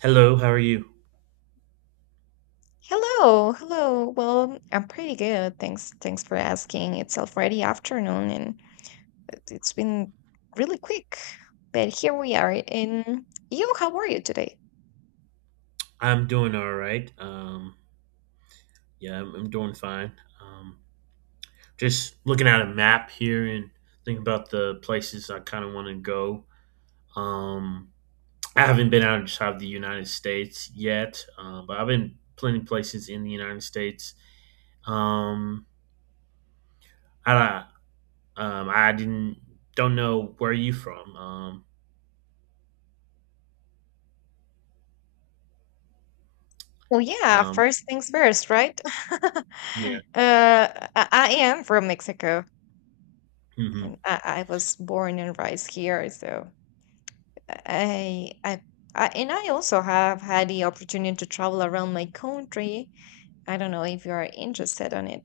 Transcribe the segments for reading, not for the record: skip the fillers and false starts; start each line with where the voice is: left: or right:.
right: Hello, how are you?
left: Hello, hello. Well, I'm pretty good. Thanks for asking. It's already afternoon and it's been really quick. But here we are. And you, how are you today?
right: I'm doing all right. Yeah, I'm doing fine. Um, just looking at a map here and thinking about the places I kind of want to go. Um, I haven't been outside of the United States yet, but I've been plenty places in the United States. Um, I I didn't don't know where you from.
left: Well, yeah,
right: Um,
left: first things first, right? uh,
right: yeah.
left: I am from Mexico,
right: Hmm.
left: and I was born and raised here, so I, I, and I also have had the opportunity to travel around my country. I don't know if you are interested on it.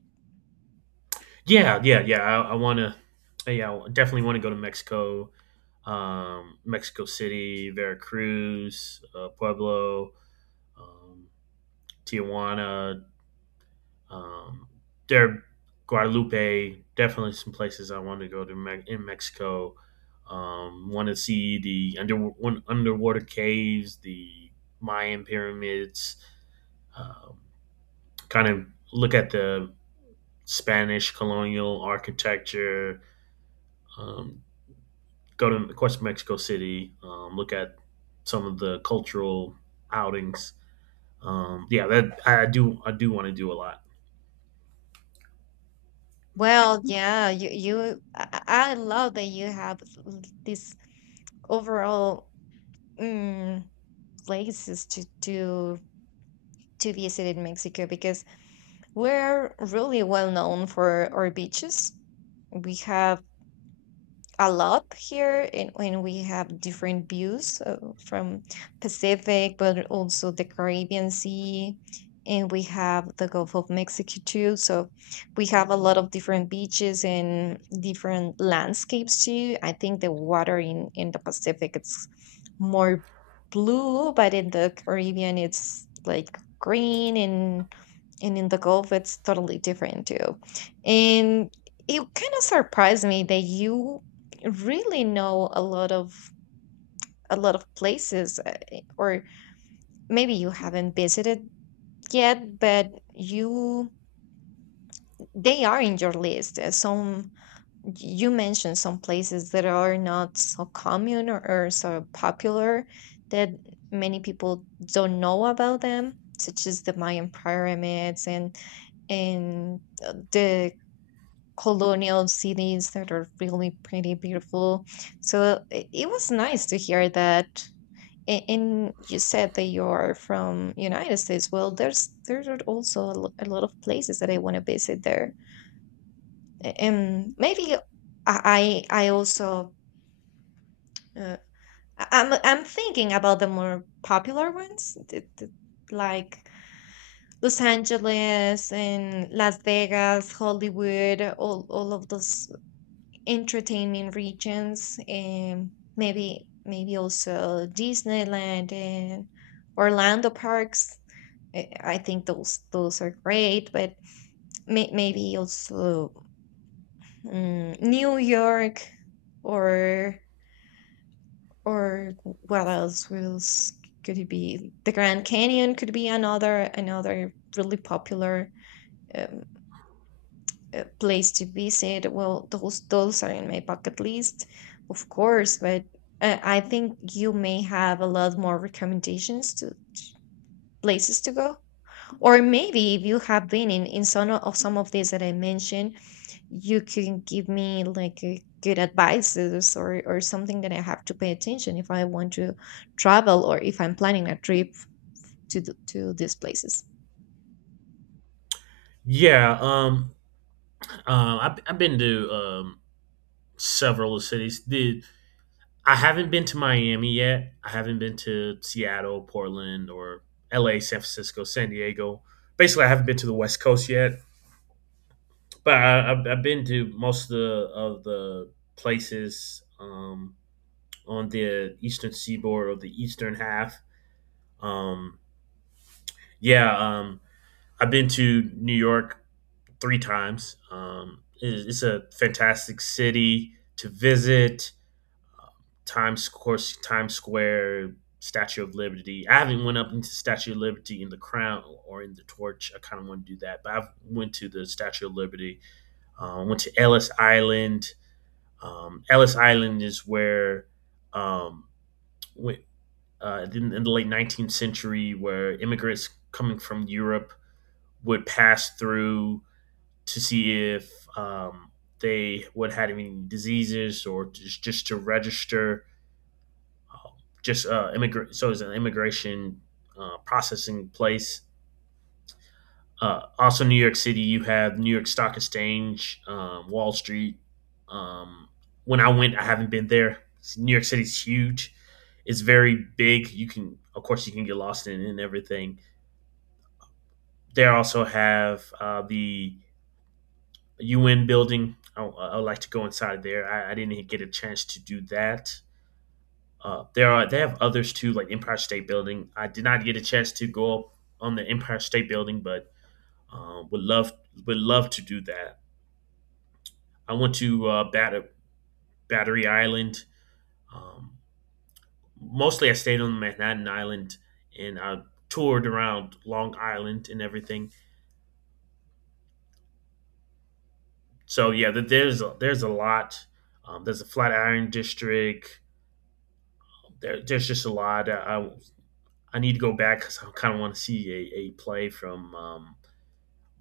right: Yeah, yeah, yeah. I want to. Yeah, I definitely want to go to Mexico, Mexico City, Veracruz, Pueblo, um, Tijuana, um, there, Guadalupe. Definitely some places I want to go to in Mexico. Want to see the underwater caves, the Mayan pyramids. Um, Kind of look at the Spanish colonial architecture. Um, Go to of course Mexico City, look at some of the cultural outings. Yeah, that I do want to do a lot.
left: Well, yeah, you I love that you have this overall mm, places to visit in Mexico, because we're really well known for our beaches. We have a lot here, and we have different views, from Pacific but also the Caribbean sea, and we have the Gulf of Mexico too, so we have a lot of different beaches and different landscapes too. I think the water in the Pacific it's more blue, but in the Caribbean it's like green, and in the Gulf it's totally different too. And it kind of surprised me that you really know a lot of places or maybe you haven't visited yet, but you they are in your list. Some you mentioned some places that are not so common or so popular, that many people don't know about them, such as the Mayan pyramids and the colonial cities that are really pretty beautiful, so it was nice to hear that. And you said that you're from United States. Well, there are also a lot of places that I want to visit there. And maybe I also uh, I'm thinking about the more popular ones, like Los Angeles and Las Vegas, Hollywood, all of those entertainment regions, and maybe also Disneyland and Orlando parks. I think those are great, but maybe also, New York, or or what else was could it be? The Grand Canyon could be another really popular um, place to visit. Well, those are in my bucket list, of course, but I think you may have a lot more recommendations to places to go. Or maybe if you have been in some of some of these that I mentioned, you can give me like a good advices, or something that I have to pay attention if I want to travel or if I'm planning a trip to these places.
right: Yeah, I've been to several cities. The I haven't been to Miami yet. I haven't been to Seattle, Portland, or L.A., San Francisco, San Diego. Basically, I haven't been to the West Coast yet, but I've been to most of the places on the eastern seaboard or the eastern half. Um, yeah, I've been to New York three times. It's a fantastic city to visit. uh, Times, of course, Times Square, Statue of Liberty. I haven't went up into Statue of Liberty in the Crown or in the Torch. I kind of want to do that, but I've went to the Statue of Liberty. Went to Ellis Island. Ellis Island is where, um, wh- in the late 19th century, where immigrants coming from Europe would pass through to see if um, they would had any diseases or just to register just immigrant, so it's an immigration processing place. Also, New York City, you have New York Stock Exchange, Wall Street. um, when I went, I haven't been there. New York City's huge. It's very big. You can, of course, you can get lost in and everything. They also have the UN building. I would like to go inside of there. I didn't get a chance to do that. There are they have others too, like Empire State Building. I did not get a chance to go up on the Empire State Building, but uh, would love would love to do that. I went to Battery Island. Um, Mostly, I stayed on Manhattan Island and I toured around Long Island and everything. So yeah, there's a lot. There's a Flatiron District. There's just a lot. I need to go back because I kind of want to see a play from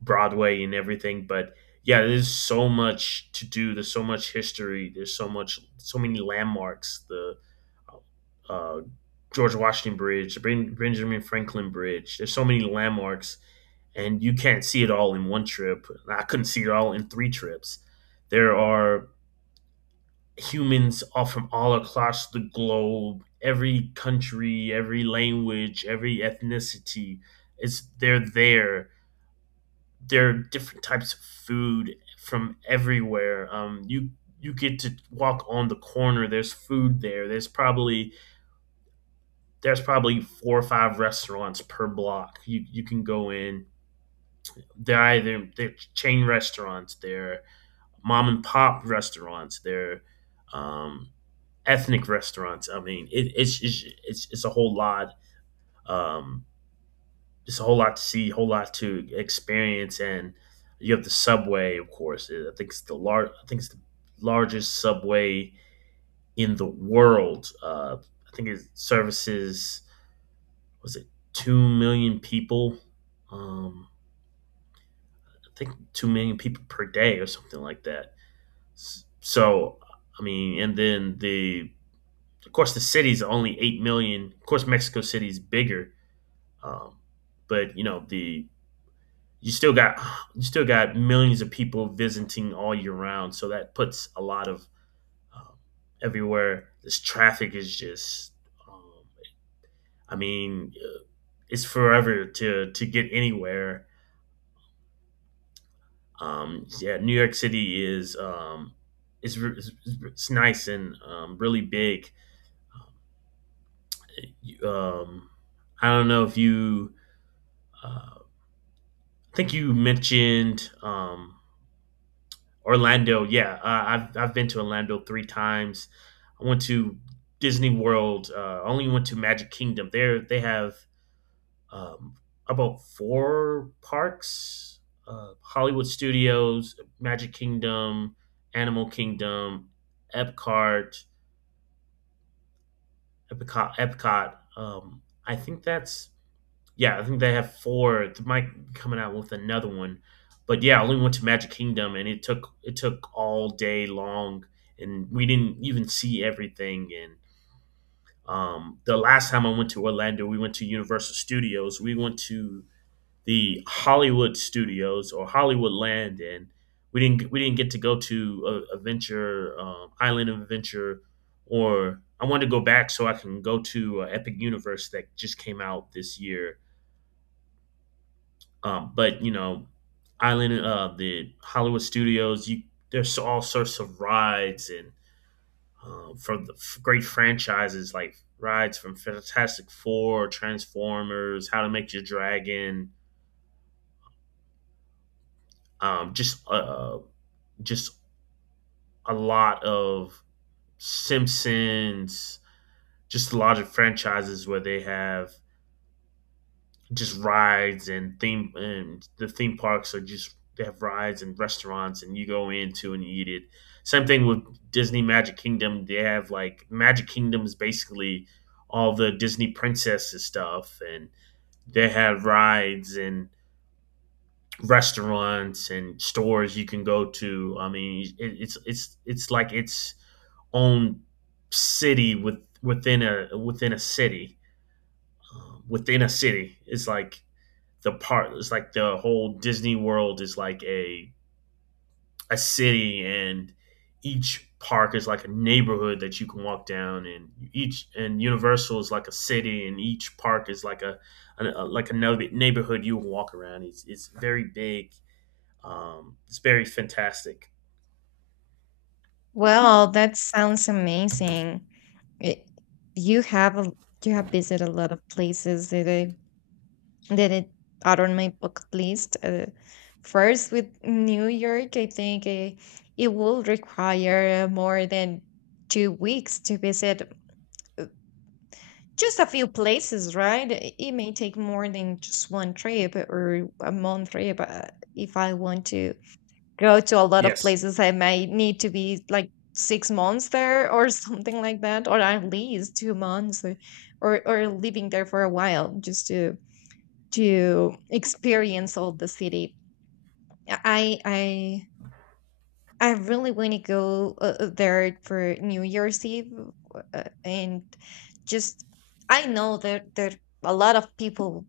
right: Broadway and everything. But yeah, there's so much to do. There's so much history. There's so much, so many landmarks. The uh, uh, George Washington Bridge, the Benjamin Franklin Bridge. There's so many landmarks, and you can't see it all in one trip. I couldn't see it all in three trips. There are Humans are from all across the globe, every country, every language, every ethnicity. It's They're there. There are different types of food from everywhere. You get to walk on the corner. There's food there. There's probably four or five restaurants per block. You can go in. They're either they're chain restaurants. They're mom and pop restaurants. They're um, ethnic restaurants. I mean, it's a whole lot. Um, it's a whole lot to see, a whole lot to experience, and you have the subway, of course. I think it's the largest subway in the world. I think it services was it 2 million people. Um, I think 2 million people per day or something like that. So I mean, and then the of course the city's only 8 million. Of course, Mexico City's bigger. Um, but you know, the you still got millions of people visiting all year round, so that puts a lot of um, everywhere. This traffic is just, um, I mean, uh, it's forever to get anywhere. Yeah, New York City is is re- it's nice and really big. Um, I don't know if you. Uh, I think you mentioned Orlando, yeah, I've been to Orlando three times. I went to Disney World. I only went to Magic Kingdom. There they have um, about four parks: Hollywood Studios, Magic Kingdom, Animal Kingdom, Epcot, Epcot. I think that's Yeah, I think they have four. They might be coming out with another one, but yeah, I only went to Magic Kingdom, and it took all day long, and we didn't even see everything. And the last time I went to Orlando, we went to Universal Studios. We went to the Hollywood Studios or Hollywood Land, and we didn't get to go to Adventure Island of Adventure, or I wanted to go back so I can go to Epic Universe that just came out this year. But you know, Island, the Hollywood Studios, you there's all sorts of rides and from the great franchises like rides from Fantastic Four, Transformers, How to Make Your Dragon, um, just uh, just a lot of Simpsons, just a lot of franchises where they have just rides and theme parks are just they have rides and restaurants and you go into and eat it. Same thing with Disney Magic Kingdom. They have like Magic Kingdom is basically all the Disney princesses stuff and they have rides and restaurants and stores you can go to. I mean, it, it's like its own city within a city. It's like the part it's like the whole Disney World is like a city and each park is like a neighborhood that you can walk down, and each and Universal is like a city and each park is like a neighborhood you can walk around. It's very big, it's very fantastic.
left: Well, that sounds amazing. It, you have a, you have visited a lot of places that I then it out on my bucket list. First, with New York, I think it will require more than 2 weeks to visit, uh, just a few places, right? It may take more than just one trip or a month trip. If I want to go to a lot of
right: Yes.
left: places, I might need to be like 6 months there or something like that, or at least 2 months, or living there for a while just to experience all the city. I I I really want to go there for New Year's Eve, and just I know that a lot of people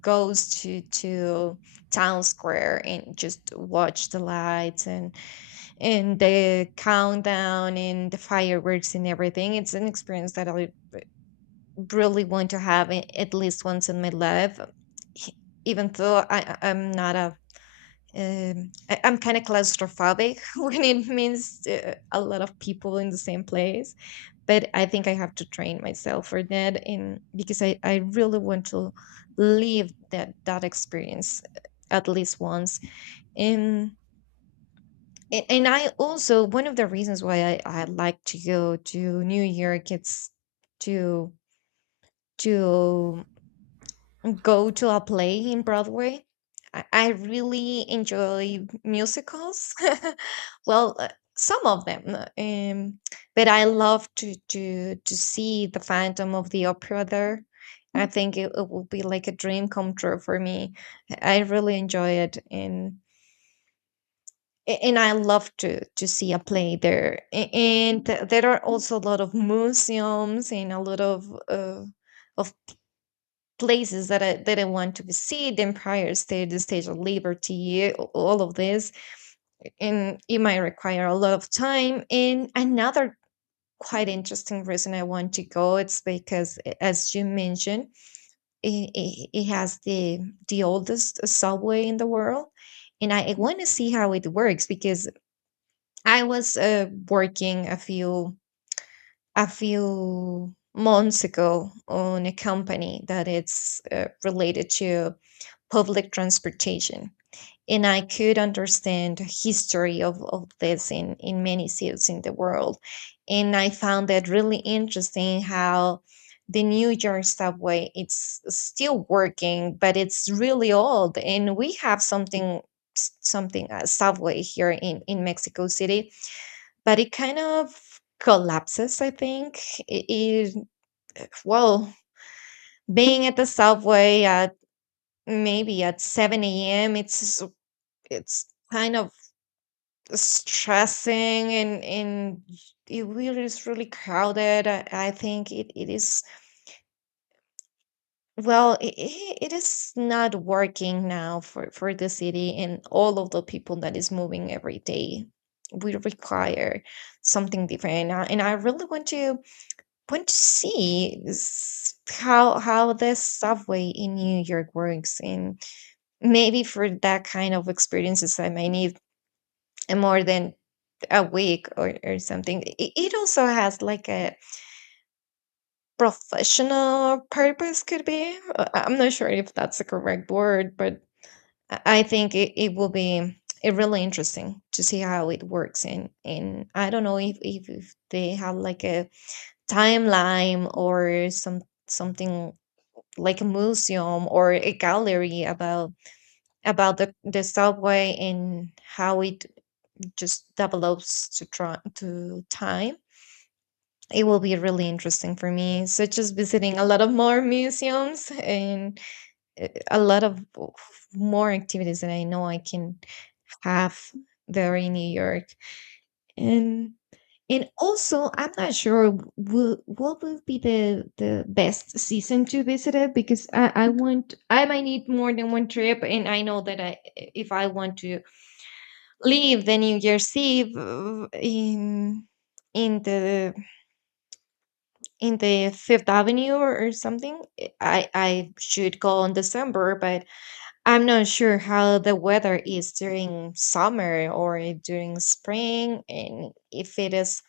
left: goes to town square and just watch the lights and the countdown and the fireworks and everything. It's an experience that I really want to have, at least once in my life. e- Even though I- I'm not a I, I'm kind of claustrophobic when it means a lot of people in the same place, but I think I have to train myself for that, and because I really want to live that experience, at least once. And and I also one of the reasons why I like to go to New York it's to to go to a play in Broadway. I really enjoy musicals. Well, some of them, but I love to see the Phantom of the Opera there. I think it will be like a dream come true for me. I really enjoy it, and I love to see a play there, there are also a lot of museums and a lot uh, of places that I didn't want to visit, the Empire State, the Stage of Liberty, all of this. And it might require a lot of time. And another quite interesting reason I want to go, it's because as you mentioned, it has the oldest subway in the world, and I want to see how it works, because I was working a few months ago on a company that it's related to public transportation. And I could understand the history of this in many cities in the world. And I found that really interesting how the New York subway it's still working, but it's really old. And we have something something a subway here in Mexico City, but it kind of collapses, I think. It, it well, being at the subway, at maybe at 7 a.m., it's kind of stressing, and it really is really crowded. I think it is, well, it is not working now for the city, and all of the people that is moving every day we require something different. And I really want to see, how this subway in New York works, and maybe for that kind of experiences I may need a more than a week, or something. It also has like a professional purpose, could be. I'm not sure if that's the correct word, but I think it, it will be it really interesting to see how it works. And I don't know if they have like a timeline or something like a museum or a gallery about the subway and how it just develops to try to time. It will be really interesting for me, such as visiting a lot of more museums and a lot of more activities that I know I can have there in New York. And and also, I'm not sure, what will be the best season to visit it, because I want I might need more than one trip, and I know that I if I want to leave the New Year's Eve, in in the the Fifth Avenue, or something. I should go in December, but I'm not sure how the weather is during summer or during spring, and if it is,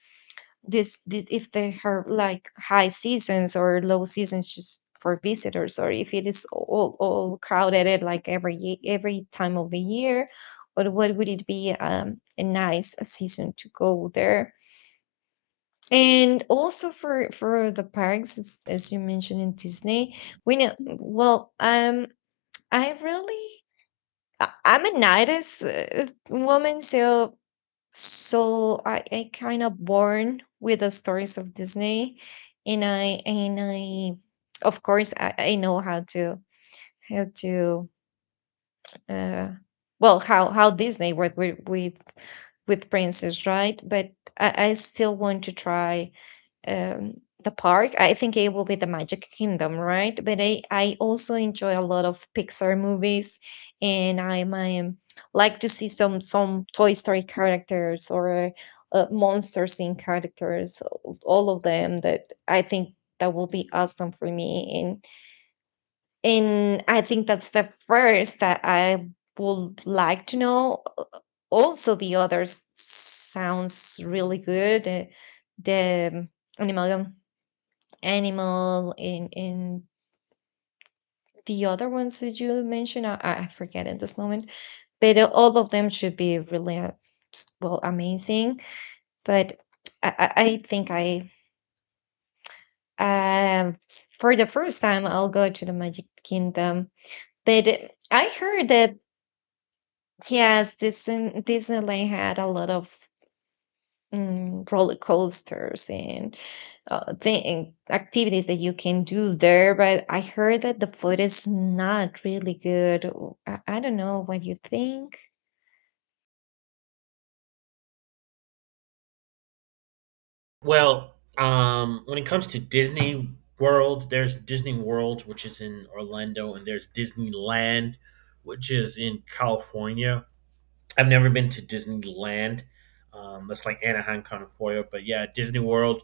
left: if they have like high seasons or low seasons just for visitors, or if it is all crowded at like every time of the year. Or what would it be, a nice season to go there? And also for the parks, as you mentioned in Disney, we know. Well, I really, I'm a night as woman, so I kind of born with the stories of Disney, and I, of course, I know how to uh, well, how Disney worked with with princess, right? But I still want to try, um, the park. I think it will be the Magic Kingdom, right? But I also enjoy a lot of Pixar movies, and I might like to see some Toy Story characters or, Monsters in characters, all of them. That I think that will be awesome for me, and I think that's the first that I would like to know. Also, the others sounds really good. The Animal Animal, in the other ones that you mentioned, I forget at this moment, but all of them should be really, well, amazing. But I think, um, for the first time, I'll go to the Magic Kingdom. But I heard that, yes, Disneyland had a lot of roller coasters and thing activities that you can do there, but I heard that the food is not really good. I don't know what you think.
right: When it comes to Disney World, there's Disney World, which is in Orlando, and there's Disneyland, which is in California. I've never been to Disneyland. That's like Anaheim kind of for you. But yeah, Disney World,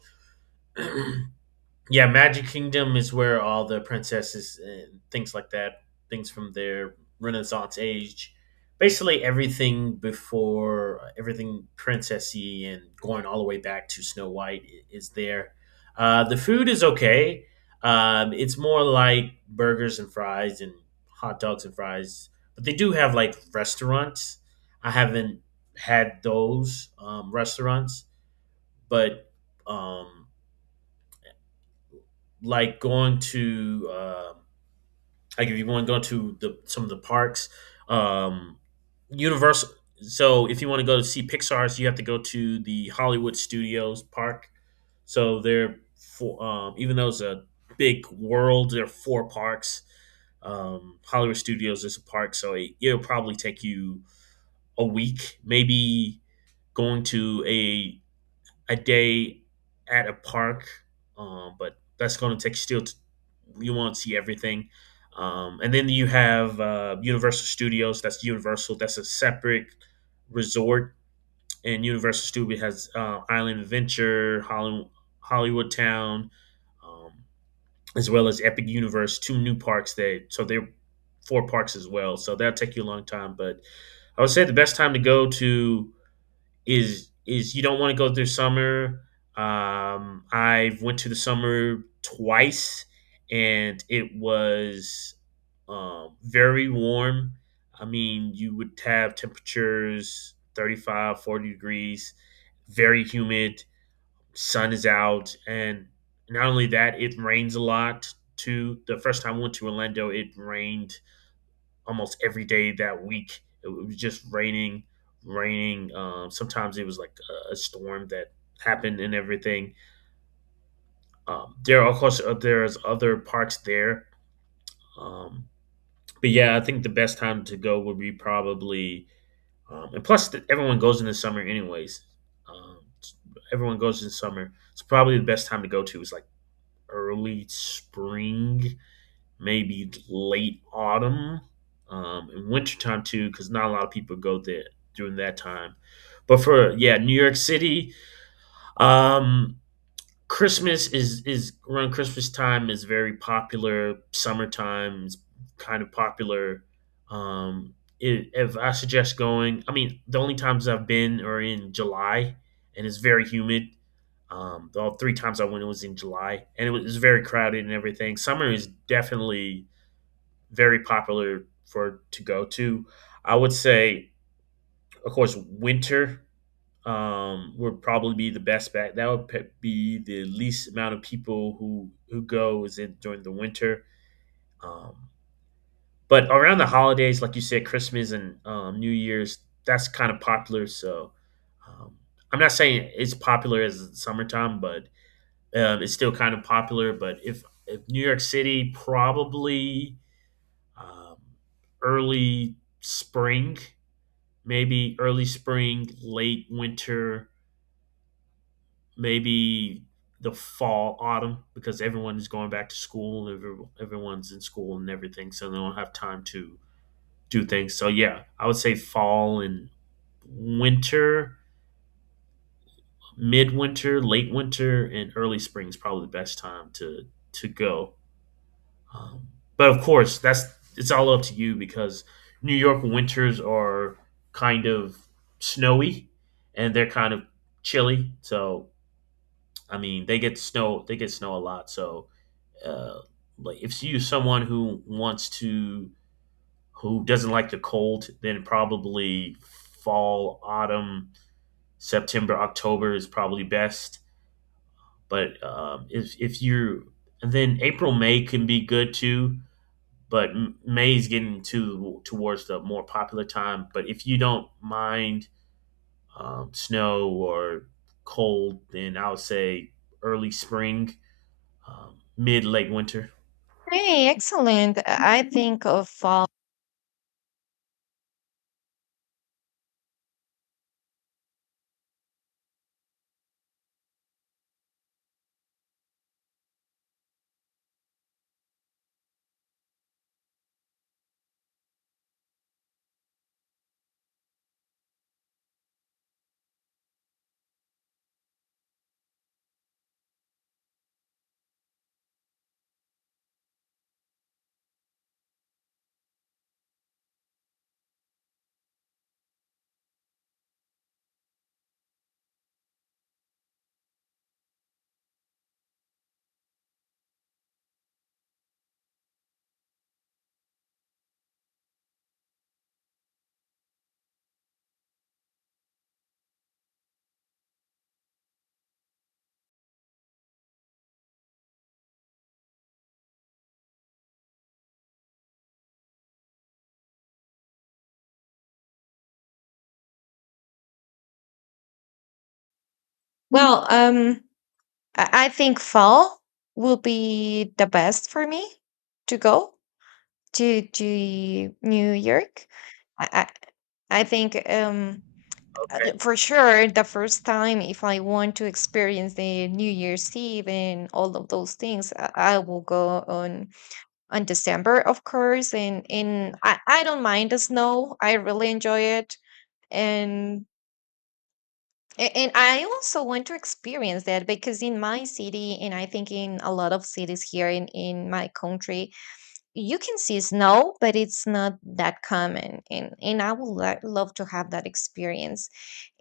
right: yeah, Magic Kingdom is where all the princesses and things like that, things from their Renaissance age, basically everything before everything princessy and going all the way back to Snow White is there. The food is okay. It's more like burgers and fries and hot dogs and fries, but they do have like restaurants. I haven't had those restaurants, but um, like going to uh, like if you want to go to the some of the parks, um, Universal. So if you want to go to see Pixar's, you have to go to the Hollywood Studios Park. So they're four, even though it's a big world, there are four parks. Hollywood Studios is a park, so it'll probably take you a week, maybe going to a day at a park, but that's going to take still. You won't see everything, and then you have Universal Studios. That's Universal. That's a separate resort, and Universal Studio has Island Adventure, Hollywood Town, um, as well as Epic Universe. Two new parks there, so they're four parks as well. So that'll take you a long time, but I would say the best time to go to is you don't want to go through summer. I went to the summer twice, and it was very warm. I mean, you would have temperatures 35, 40 degrees, very humid, sun is out, and not only that, it rains a lot too. The first time I went to Orlando, it rained almost every day that week. It was just raining. Sometimes it was like a storm that happened and everything. There's other parks there. Um, but yeah, I think the best time to go would be probably, and plus everyone goes in the summer anyways. Um, Everyone goes in summer. It's probably the best time to go to is like early spring, maybe late autumn, and wintertime too, because not a lot of people go there during that time. But for yeah, New York City, um, Christmas is around Christmas time is very popular. Summertime is kind of popular. Um, I If I suggest going, I mean the only times I've been are in July, and it's very humid. All three times I went, it was in July, and it was very crowded and everything. Summer is definitely very popular for to go to. I would say, of course, winter would probably be the best bet. That would be the least amount of people who go is in during the winter. Um, but around the holidays, like you said, Christmas and New Year's, that's kind of popular. So um, I'm not saying it's popular as summertime, but it's still kind of popular. But if New York City probably um, early spring, maybe early spring, late winter, maybe the fall, autumn, because everyone is going back to school. Everyone's in school and everything, so they don't have time to do things. So yeah, I would say fall and winter, midwinter, late winter, and early spring is probably the best time to go. Um, but of course, that's it's all up to you because New York winters are kind of snowy and they're kind of chilly. So I mean, they get snow. They get snow a lot. So uh, like, if you someone who wants to who doesn't like the cold, then probably fall, autumn, September, October is probably best. But if you and then April, May can be good too but May's getting to towards the more popular time. But if you don't mind snow or cold, then I would say early spring, mid late winter.
left: Hey, excellent. I think of fall. Well, I think fall will be the best for me to go to New York. I i, I think,
right: Okay.
left: for sure the first time if I want to experience the New Year's Eve and all of those things, I will go on, December, of course. And I don't mind the snow. I really enjoy it. And and I also want to experience that, because in my city, and I think in a lot of cities here in my country, you can see snow, but it's not that common. And I would love to have that experience.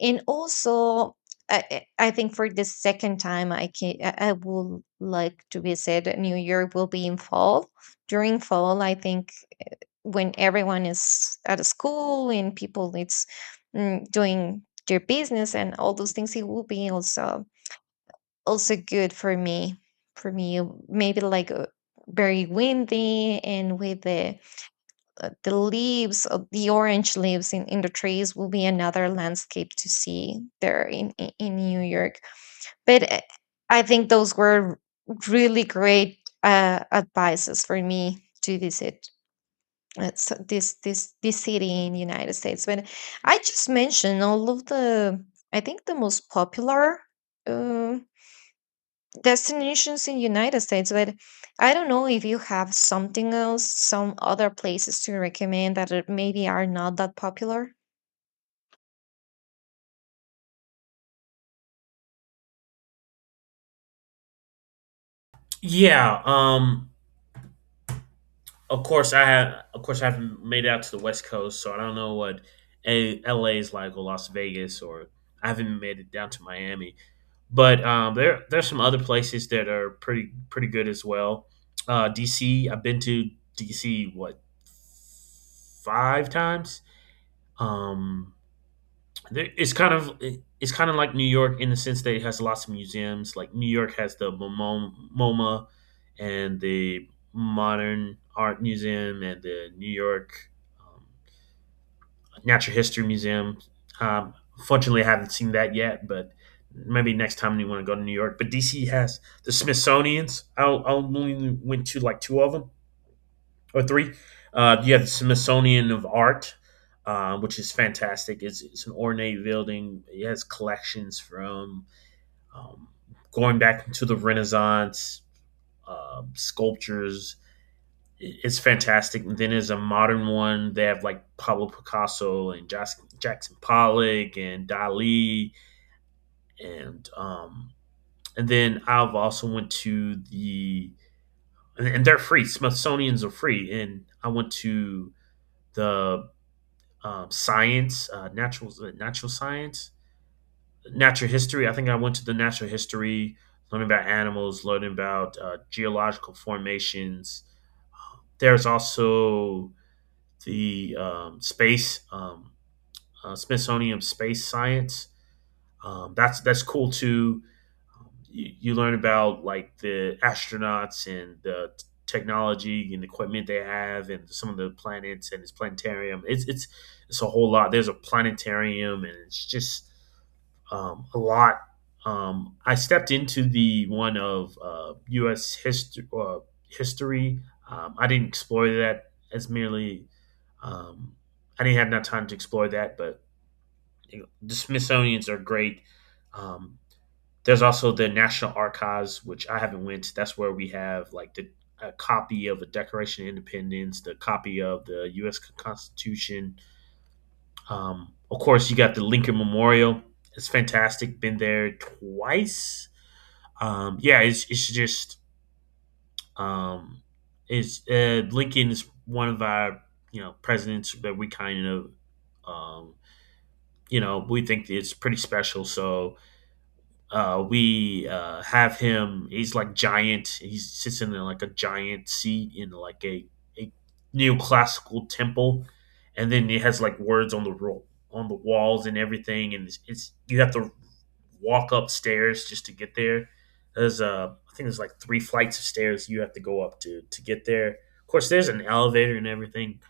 left: And also I think for the second time I can I would like to visit New York will be in fall, during fall I think, when everyone is at a school and people it's, doing their business, and all those things it will be also good for me for me maybe, like, very windy, and with the leaves of the orange leaves in the trees will be another landscape to see there in New York. But I think those were really great, advices for me to visit, so this city in United States. When I just mentioned all of the, I think the most popular, uh, destinations in United States, but I don't know if you have something else, some other places to recommend that, maybe are not that popular.
right: Yeah. Of course, I have. Of course, I haven't made it out to the West Coast, so I don't know what LA is like or Las Vegas, or I haven't made it down to Miami. But there, there's some other places that are pretty, pretty good as well. DC. I've been to DC what five times. Um, there, it's kind of like New York in the sense that it has lots of museums. Like New York has the MoMo MoMA and the Modern Art Museum and the New York um, Natural History Museum. Um, Fortunately, I haven't seen that yet, but maybe next time you want to go to New York. But DC has the Smithsonian's. I only went to like two of them or three. You have the Smithsonian of Art, which is fantastic. It's an ornate building. It has collections from um, going back to the Renaissance, sculptures. It's fantastic. And then there's a modern one. They have like Pablo Picasso and Jackson Pollock and Dali, and um, and then I've also went to the and they're free. Smithsonian's are free, and I went to the science, natural science, natural history. I think I went to the natural history, learning about animals, learning about geological formations. There's also the space Smithsonian Space Science. That's cool too. You learn about like the astronauts and the technology and equipment they have and some of the planets and its planetarium. It's a whole lot. There's a planetarium and it's just a lot. I stepped into the one of US history history. I didn't explore that as merely um, I didn't have enough time to explore that, but you know, the Smithsonians are great. um, there's also the National Archives, which I haven't went to. That's where we have like the a copy of the Declaration of Independence, the copy of the U.S. Constitution. Of course, you got the Lincoln Memorial. It's fantastic. Been there twice. Yeah, it's just um, it's Lincoln is one of our you know presidents that we kind of um, you know we think it's pretty special. So we have him. He's like giant. He sits in like a giant seat in like a neoclassical temple, and then it has like words on the on the walls and everything. And it's you have to walk upstairs just to get there. There's I think there's like three flights of stairs you have to go up to get there. Of course, there's an elevator and everything,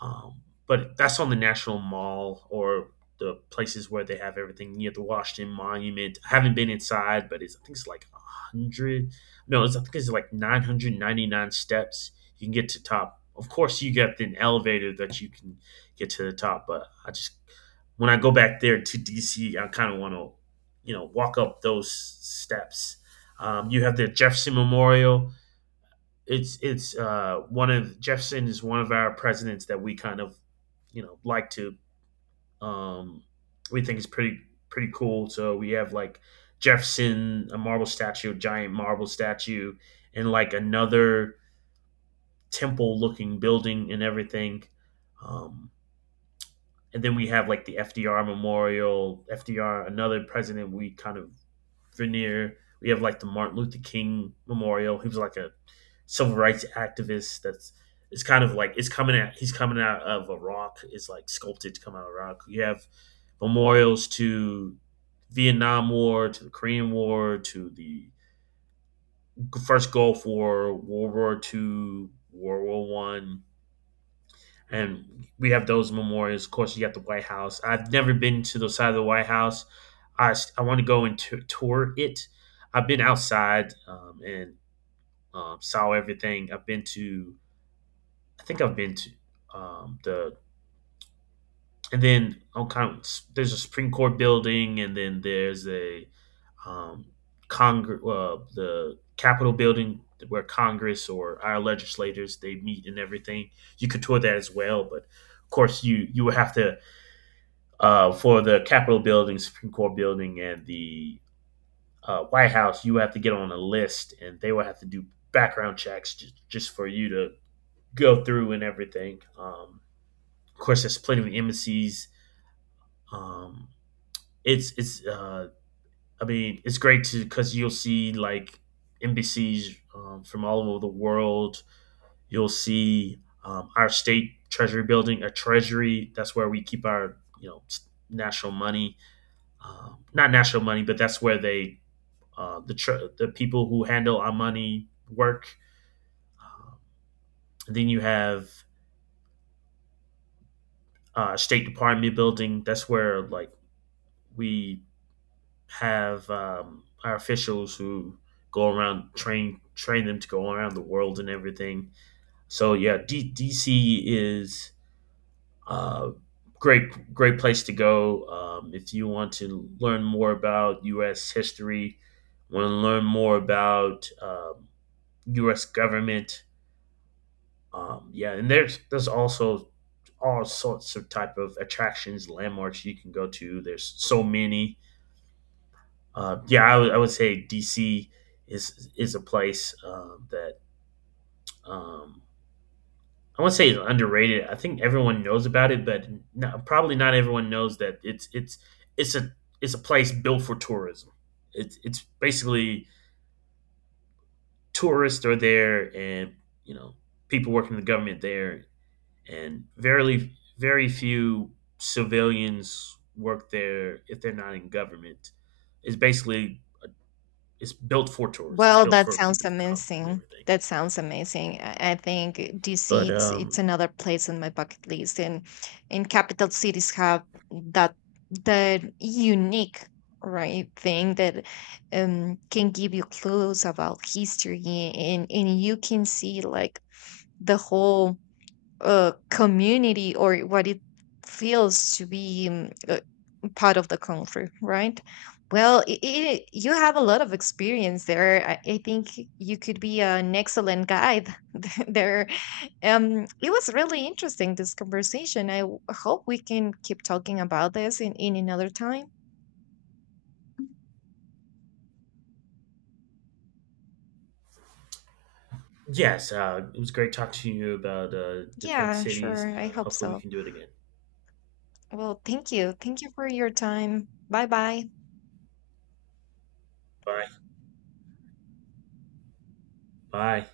right: but that's on the National Mall or the places where they have everything near the Washington Monument. I haven't been inside, but it's I think it's like a hundred. No, it's, I think it's like 999 steps. You can get to top. Of course, you got an elevator that you can get to the top. But I just when I go back there to DC, I kind of want to you know walk up those steps. You have the Jefferson Memorial. It's one of Jefferson is one of our presidents that we kind of you know like to um, we think is pretty pretty cool. So we have like Jefferson, a marble statue, a giant marble statue, and like another temple looking building and everything. Um, and then we have like the FDR Memorial, FDR, another president we kind of veneer. We have like the Martin Luther King Memorial. He was like a civil rights activist. That's it's kind of like it's coming out. He's coming out of a rock. It's like sculpted to come out of a rock. You have memorials to Vietnam War, to the Korean War, to the first Gulf War, World War Two, World War One, and we have those memorials. Of course, you got the White House. I've never been to the side of the White House. I want to go and tour it. I've been outside and saw everything. I've been to, I think I've been to the, and then on kind of, there's a Supreme Court building, and then there's a um, Congress, the Capitol building where Congress or our legislators they meet and everything. You could tour that as well, but of course you would have to for the Capitol building, Supreme Court building, and the White House, you have to get on a list, and they will have to do background checks just for you to go through and everything. Of course, there's plenty of embassies. Um, it's I mean it's great to because you'll see like embassies from all over the world. You'll see our state treasury building, a treasury. That's where we keep our you know national money. Not national money, but that's where they the people who handle our money work. Uh, then you have State Department building. That's where like we have our officials who go around train them to go around the world and everything. So yeah, DC is a great great place to go if you want to learn more about U.S. history. Want to learn more about U.S. government. Yeah, and there's also all sorts of type of attractions, landmarks you can go to. There's so many. Yeah, I would say D.C. Is a place that um, I won't say is underrated. I think everyone knows about it, but not, probably not everyone knows that it's a it's a place built for tourism. It's basically tourists are there, and you know people working in the government there and very very few civilians work there if they're not in government. It's basically it's built for tourists. It's
left: Well,
right: built
left: that
right: for
left: sounds
right: people to come and
left: amazing.
right: everything.
left: That sounds amazing. I think DC
right: But
left: it's another place on my bucket list, and capital cities have that that unique, right, thing that can give you clues about history, and you can see like the whole, community or what it feels to be, part of the country, right? Well, I you have a lot of experience there. I think you could be an excellent guide there. It was really interesting this conversation. I hope we can keep talking about this in another time.
right: yes, it was great talking to you about different
left: Yeah,
right: cities.
left: sure. I hope
right: Hopefully, we
left: so.
right: can do it again.
left: Well, thank you. Thank you for your time. Bye bye.
right: Bye. Bye.